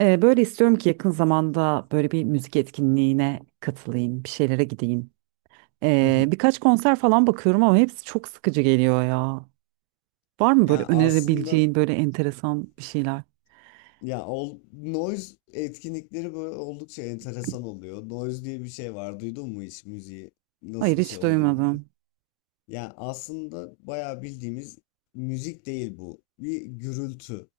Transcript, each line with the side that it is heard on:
right: Böyle istiyorum ki yakın zamanda böyle bir müzik etkinliğine katılayım, bir şeylere gideyim.
left: Hı hı.
right: Birkaç konser falan bakıyorum ama hepsi çok sıkıcı geliyor ya. Var mı böyle
left: Yani aslında
right: önerebileceğin böyle enteresan bir şeyler?
left: noise etkinlikleri böyle oldukça enteresan oluyor. Noise diye bir şey var. Duydun mu hiç müziği
right: Hayır,
left: nasıl bir şey
right: hiç
left: olduğunu?
right: duymadım.
left: Yani aslında bayağı bildiğimiz müzik değil bu. Bir gürültü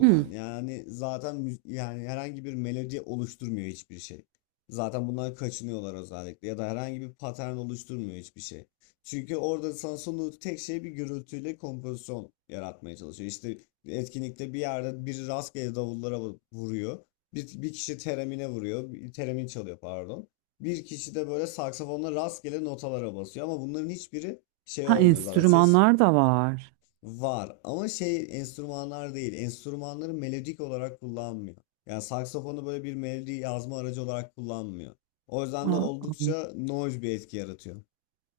right: Hmm.
left: Yani zaten yani herhangi bir melodi oluşturmuyor hiçbir şey. Zaten bundan kaçınıyorlar özellikle ya da herhangi bir patern oluşturmuyor hiçbir şey. Çünkü orada sana sunduğu tek şey bir gürültüyle kompozisyon yaratmaya çalışıyor. İşte etkinlikte bir yerde biri rastgele davullara vuruyor. Bir kişi teremine vuruyor. Teremin çalıyor pardon. Bir kişi de böyle saksafonla rastgele notalara basıyor ama bunların hiçbiri şey
right: Ha,
left: olmuyor zaten ses
right: enstrümanlar da var.
left: var ama şey enstrümanlar değil, enstrümanları melodik olarak kullanmıyor. Yani saksafonu böyle bir melodi yazma aracı olarak kullanmıyor. O yüzden de
right: Aa, aa.
left: oldukça noise bir etki yaratıyor.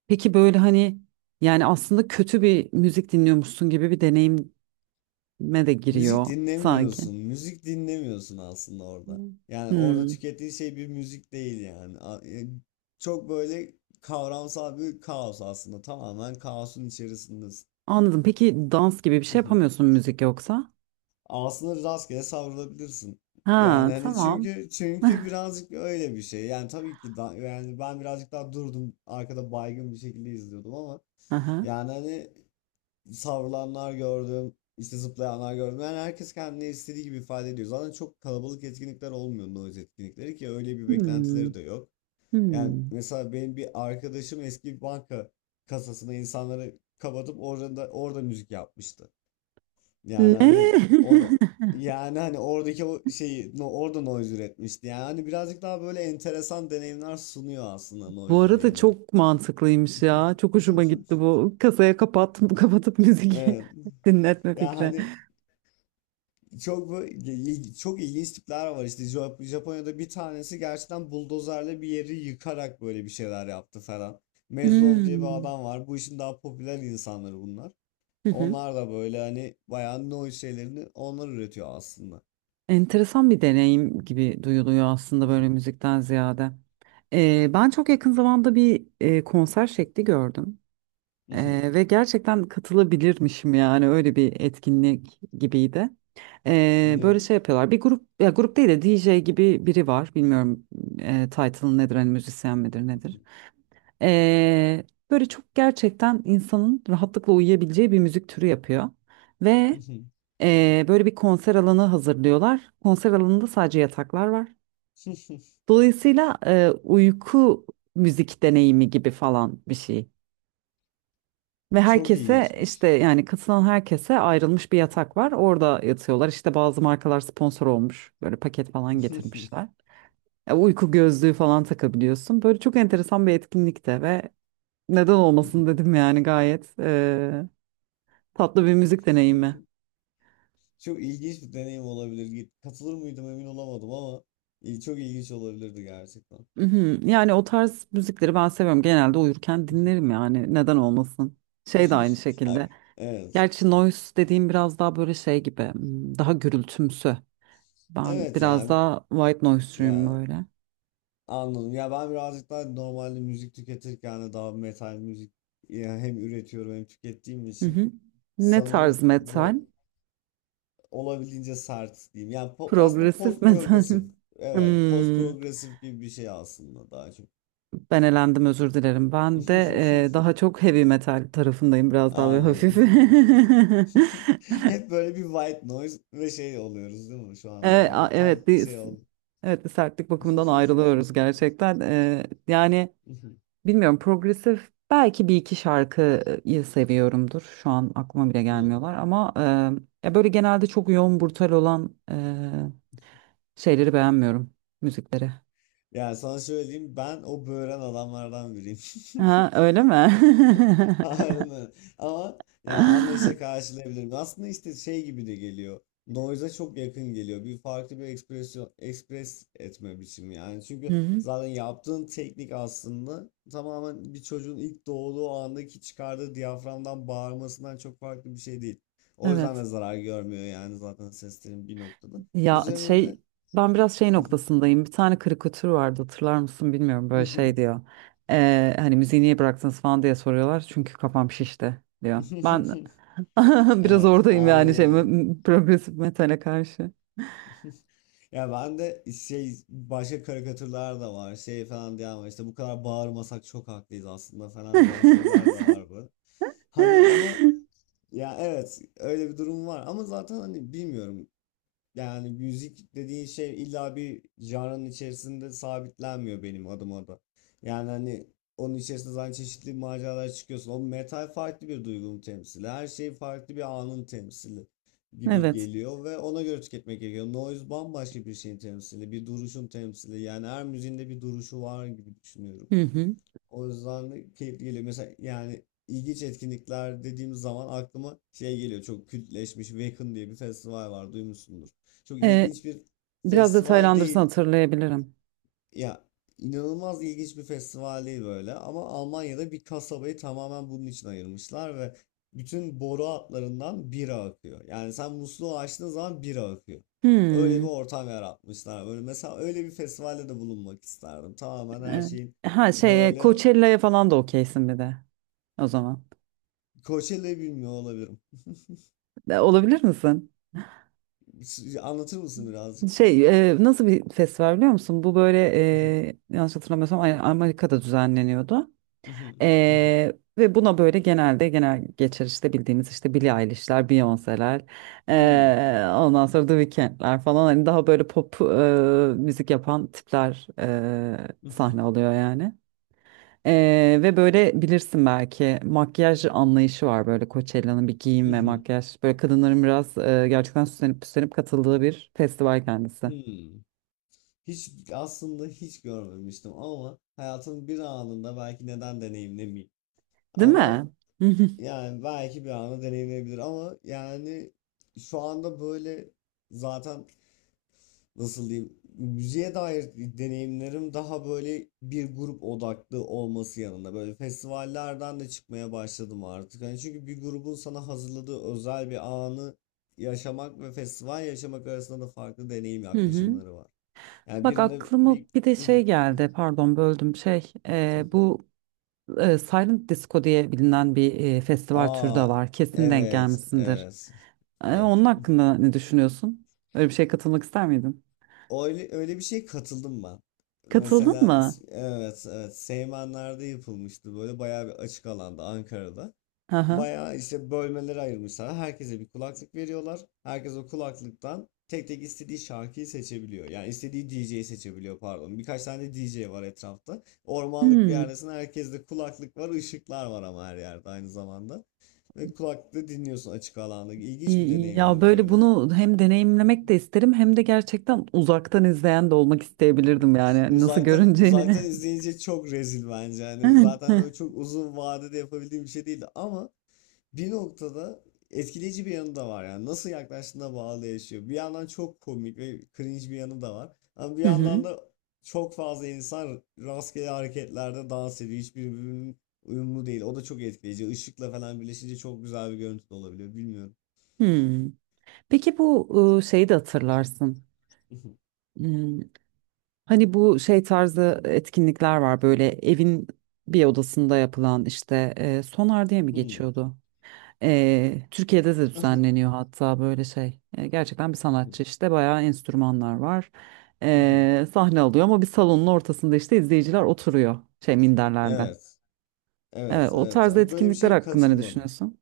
right: Peki böyle hani yani aslında kötü bir müzik dinliyormuşsun gibi bir deneyime de
left: Müzik
right: giriyor sanki.
left: dinlemiyorsun. Müzik dinlemiyorsun aslında orada.
right: Hmm.
left: Yani orada
right: Hmm.
left: tükettiğin şey bir müzik değil yani. Çok böyle kavramsal bir kaos aslında. Tamamen kaosun içerisindesin.
right: Anladım. Peki dans gibi bir şey yapamıyorsun müzik yoksa?
left: Aslında rastgele savrulabilirsin.
right: Ha,
left: Yani hani
right: tamam.
left: çünkü birazcık öyle bir şey. Yani tabii ki yani ben birazcık daha durdum arkada baygın bir şekilde izliyordum ama
right: Aha.
left: yani hani savrulanlar gördüm, işte zıplayanlar gördüm. Yani herkes kendini istediği gibi ifade ediyor. Zaten çok kalabalık etkinlikler olmuyor noise etkinlikleri, ki öyle bir
right: Hmm.
left: beklentileri de yok. Yani
right: Hmm.
left: mesela benim bir arkadaşım eski bir banka kasasına insanları kapatıp orada müzik yapmıştı.
right: Ne?
left: Yani hani onu, yani hani oradaki o şeyi, no, orada noise üretmişti. Yani hani birazcık daha böyle enteresan deneyimler sunuyor aslında
right: Bu
left: noise
right: arada
left: deneyimleri.
right: çok mantıklıymış ya. Çok hoşuma gitti bu. Kasaya kapat, kapatıp müzik
left: Evet.
right: dinletme
left: Ya
right: fikri.
left: hani çok çok ilginç tipler var, işte Japonya'da bir tanesi gerçekten buldozerle bir yeri yıkarak böyle bir şeyler yaptı falan. Mezlov diye bir
right: Hmm.
left: adam var. Bu işin daha popüler insanları bunlar.
right: Hı hı.
left: Onlar da böyle hani bayağı noise şeylerini onlar üretiyor aslında.
right: Enteresan bir deneyim gibi duyuluyor aslında böyle müzikten ziyade. Ben çok yakın zamanda bir konser şekli gördüm. Ve gerçekten katılabilirmişim yani öyle bir etkinlik gibiydi.
left: Ne?
right: Böyle şey yapıyorlar. Bir grup ya grup değil de DJ gibi biri var. Bilmiyorum title'ı nedir hani müzisyen midir nedir. Ee, Böyle çok gerçekten insanın rahatlıkla uyuyabileceği bir müzik türü yapıyor. Ve böyle bir konser alanı hazırlıyorlar. Konser alanında sadece yataklar var. Dolayısıyla uyku müzik deneyimi gibi falan bir şey. Ve
left: Çok
right: herkese işte
left: ilginçmiş.
right: yani katılan herkese ayrılmış bir yatak var. Orada yatıyorlar. İşte bazı markalar sponsor olmuş. Böyle paket falan getirmişler. Uyku gözlüğü falan takabiliyorsun. Böyle çok enteresan bir etkinlikte ve neden olmasın dedim yani gayet tatlı bir müzik deneyimi.
left: Çok ilginç bir deneyim olabilir. Katılır mıydım emin olamadım ama çok ilginç olabilirdi gerçekten.
right: Mhm. Yani o tarz müzikleri ben seviyorum. Genelde uyurken dinlerim yani neden olmasın. Şey de aynı şekilde.
left: Ay, evet.
right: Gerçi noise dediğim biraz daha böyle şey gibi hmm, daha gürültümsü. Ben
left: Evet ya
right: biraz daha white noise'cuyum
left: ya
right: böyle.
left: anladım. Ya ben birazcık daha normalde müzik tüketirken de daha metal müzik, ya hem üretiyorum hem tükettiğim
right: Hı
left: için
right: hı. Ne tarz
left: sanırım,
right: metal?
left: böyle olabildiğince sert diyeyim. Yani aslında
right: Progresif
left: post
right: metal
left: progresif.
right: mi?
left: Evet, post
right: Hmm,
left: progresif gibi bir şey aslında daha çok.
right: ben elendim, özür dilerim. Ben de daha çok heavy metal tarafındayım biraz daha ve hafif.
left: Anladım. Hep böyle bir white noise ve şey oluyoruz değil mi? Şu anda
right: Evet, a-
left: böyle tam
right: evet bir
left: şey oldu.
right: evet bir sertlik bakımından ayrılıyoruz gerçekten. Yani bilmiyorum, progresif belki bir iki şarkıyı seviyorumdur. Şu an aklıma bile
left: Hmm.
right: gelmiyorlar ama ya böyle genelde çok yoğun brutal olan şeyleri beğenmiyorum, müzikleri.
left: Yani sana şöyle diyeyim, ben o böğren adamlardan biriyim.
right: Ha, öyle mi?
left: Aynen. Ama ya anlayışla
right: Hı
left: karşılayabilirim. Aslında işte şey gibi de geliyor. Noise'a çok yakın geliyor. Bir farklı bir ekspresyon, ekspres etme biçimi yani. Çünkü
right: hı.
left: zaten yaptığın teknik aslında tamamen bir çocuğun ilk doğduğu andaki çıkardığı diyaframdan bağırmasından çok farklı bir şey değil. O yüzden
right: Evet.
left: de zarar görmüyor yani zaten seslerin bir noktada.
right: Ya
left: Üzerine de
right: şey, ben biraz şey noktasındayım. Bir tane karikatür vardı, hatırlar mısın bilmiyorum, böyle şey diyor. Hani müziği niye bıraktınız falan diye soruyorlar. Çünkü kafam şişti diyor. Ben biraz
left: Evet,
right: oradayım yani şey
left: anlıyorum.
right: progresif metale karşı.
left: Ya ben de şey, başka karikatürler de var, şey falan diyen var, işte bu kadar bağırmasak çok haklıyız aslında falan diyen şeyler de var bu. Hani ama ya evet, öyle bir durum var ama zaten hani bilmiyorum, yani müzik dediğin şey illa bir janrın içerisinde sabitlenmiyor benim adıma da. Yani hani onun içerisinde zaten çeşitli maceralar çıkıyorsun. O metal farklı bir duygunun temsili. Her şey farklı bir anın temsili gibi
right: Evet.
left: geliyor ve ona göre tüketmek gerekiyor. Noise bambaşka bir şeyin temsili, bir duruşun temsili. Yani her müziğinde bir duruşu var gibi düşünüyorum.
right: Hı hı.
left: O yüzden de keyifli geliyor. Mesela yani ilginç etkinlikler dediğim zaman aklıma şey geliyor. Çok kültleşmiş Wacken diye bir festival var. Duymuşsundur. Çok
right: Ee,
left: ilginç bir
right: Biraz
left: festival
right: detaylandırsın
left: değil.
right: hatırlayabilirim.
left: Ya inanılmaz ilginç bir festival değil böyle. Ama Almanya'da bir kasabayı tamamen bunun için ayırmışlar ve bütün boru hatlarından bira akıyor. Yani sen musluğu açtığın zaman bira akıyor. Öyle bir
right: Hmm.
left: ortam yaratmışlar. Böyle mesela öyle bir festivalde de bulunmak isterdim. Tamamen her
right: Ee,
left: şeyin
right: ha şey,
left: böyle.
right: Coachella'ya falan da okeysin bir de o zaman.
left: Coachella'yı bilmiyor olabilirim.
right: Olabilir misin?
left: Anlatır mısın birazcık?
right: Şey, nasıl bir festival biliyor musun? Bu böyle yanlış hatırlamıyorsam aynen Amerika'da düzenleniyordu. Ve buna böyle genelde genel geçer işte bildiğimiz işte Billie Eilish'ler, Beyoncé'ler, ondan sonra The Weeknd'ler falan hani daha böyle pop müzik yapan tipler sahne alıyor yani. Ve böyle bilirsin belki makyaj anlayışı var böyle Coachella'nın, bir giyim ve makyaj. Böyle kadınların biraz gerçekten süslenip püslenip katıldığı bir festival kendisi.
left: Hiç, aslında hiç görmemiştim ama hayatın bir anında belki, neden deneyimlemeyeyim.
right: Değil
left: Ama
right: mi? Hı hı.
left: yani belki bir anı deneyimleyebilir ama yani şu anda böyle, zaten nasıl diyeyim, müziğe dair deneyimlerim daha böyle bir grup odaklı olması yanında böyle festivallerden de çıkmaya başladım artık. Hani çünkü bir grubun sana hazırladığı özel bir anı yaşamak ve festival yaşamak arasında da farklı deneyim
right: Hı hı.
left: yaklaşımları var. Yani
right: Bak,
left: birinde
right: aklıma
left: bir
right: bir de şey geldi, pardon böldüm, şey bu Silent Disco diye bilinen bir festival türü de
left: aa,
right: var, kesin denk
left: evet
right: gelmişsindir.
left: evet evet.
right: Onun hakkında ne düşünüyorsun? Öyle bir şeye katılmak ister miydin?
left: Öyle bir şey katıldım ben.
right: Katıldın
left: Mesela
right: mı?
left: evet evet, Seymenler'de yapılmıştı böyle bayağı bir açık alanda, Ankara'da.
right: Hı hı.
left: Bayağı işte bölmelere ayırmışlar. Herkese bir kulaklık veriyorlar. Herkes o kulaklıktan tek tek istediği şarkıyı seçebiliyor. Yani istediği DJ'yi seçebiliyor pardon. Birkaç tane DJ var etrafta. Ormanlık bir
right: Hmm.
left: yerdesin. Herkeste kulaklık var, ışıklar var ama her yerde, aynı zamanda. Ve kulaklıkla dinliyorsun açık alanda. İlginç
right: İyi,
left: bir
right: iyi. Ya
left: deneyimdi
right: böyle
left: böyle.
right: bunu hem deneyimlemek de isterim hem de gerçekten uzaktan izleyen de olmak isteyebilirdim yani, hani nasıl
left: Uzaktan
right: görüneceğini.
left: izleyince çok rezil bence. Yani zaten
right: Hı
left: böyle çok uzun vadede yapabildiğim bir şey değildi ama bir noktada etkileyici bir yanı da var yani, nasıl yaklaştığına bağlı yaşıyor. Bir yandan çok komik ve cringe bir yanı da var. Ama bir
right: hı.
left: yandan da çok fazla insan rastgele hareketlerde dans ediyor. Hiçbir birbirinin uyumlu değil. O da çok etkileyici. Işıkla falan birleşince çok güzel bir görüntü de olabiliyor. Bilmiyorum.
right: Hmm. Peki bu şeyi de hatırlarsın. Hmm. Hani bu şey tarzı etkinlikler var, böyle evin bir odasında yapılan, işte sonar diye mi
left: Hmm.
right: geçiyordu? Türkiye'de de düzenleniyor hatta böyle şey. Gerçekten bir sanatçı işte bayağı enstrümanlar var. Sahne alıyor ama bir salonun ortasında işte izleyiciler oturuyor şey, minderlerde.
left: Evet.
right: Evet,
left: Evet.
right: o
left: Evet.
right: tarzda
left: Böyle bir
right: etkinlikler
left: şey
right: hakkında ne
left: katılmadım.
right: düşünüyorsun?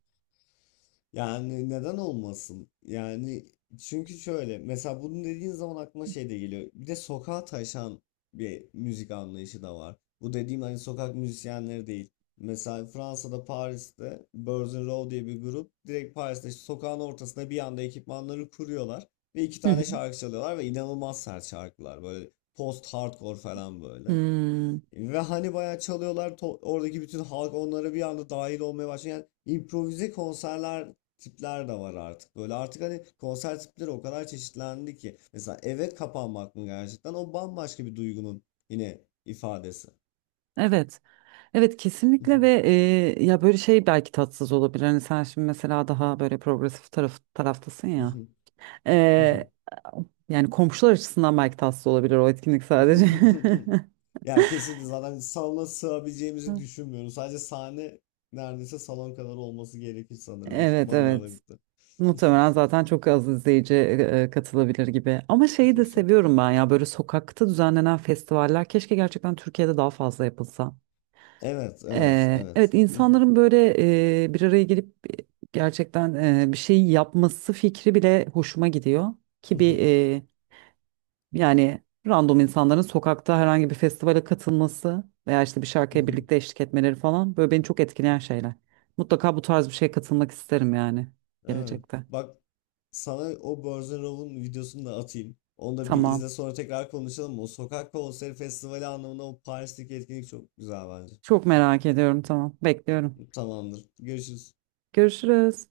left: Yani neden olmasın? Yani çünkü şöyle, mesela bunu dediğin zaman aklıma şey de geliyor. Bir de sokağa taşan bir müzik anlayışı da var. Bu dediğim hani sokak müzisyenleri değil. Mesela Fransa'da, Paris'te Birds in Row diye bir grup direkt Paris'te işte sokağın ortasında bir anda ekipmanları kuruyorlar ve iki
right: Hı hı.
left: tane şarkı çalıyorlar ve inanılmaz sert şarkılar, böyle post hardcore falan böyle.
right: Hmm,
left: Ve hani bayağı çalıyorlar, oradaki bütün halk onlara bir anda dahil olmaya başlıyor. Yani improvize konserler tipler de var artık. Böyle artık hani konser tipleri o kadar çeşitlendi ki. Mesela eve kapanmak mı, gerçekten o bambaşka bir duygunun yine ifadesi.
right: evet. Evet kesinlikle ve ya böyle şey belki tatsız olabilir. Hani sen şimdi mesela daha böyle progresif taraftasın ya. E, Yani komşular açısından belki tatsız olabilir o etkinlik sadece.
left: Ya kesinlikle zaten salona sığabileceğimizi düşünmüyorum. Sadece sahne neredeyse salon kadar olması gerekir sanırım
right: Evet,
left: ekipmanlarla
right: evet.
left: birlikte.
right: Muhtemelen zaten çok az izleyici katılabilir gibi. Ama şeyi de seviyorum ben ya, böyle sokakta düzenlenen festivaller, keşke gerçekten Türkiye'de daha fazla yapılsa.
left: Evet, evet, evet.
right: Evet, insanların böyle bir araya gelip gerçekten bir şey yapması fikri bile hoşuma gidiyor. Ki bir yani random insanların sokakta herhangi bir festivale katılması veya işte bir şarkıya
left: Mhm.
right: birlikte eşlik etmeleri falan, böyle beni çok etkileyen şeyler. Mutlaka bu tarz bir şeye katılmak isterim yani
left: Evet.
right: gelecekte.
left: Bak, sana o Borzan Rov'un videosunu da atayım. Onu da bir izle,
right: Tamam.
left: sonra tekrar konuşalım. O sokak konseri festivali anlamında o Paris'teki etkinlik çok güzel bence.
right: Çok merak ediyorum. Tamam. Bekliyorum.
left: Tamamdır. Görüşürüz.
right: Görüşürüz.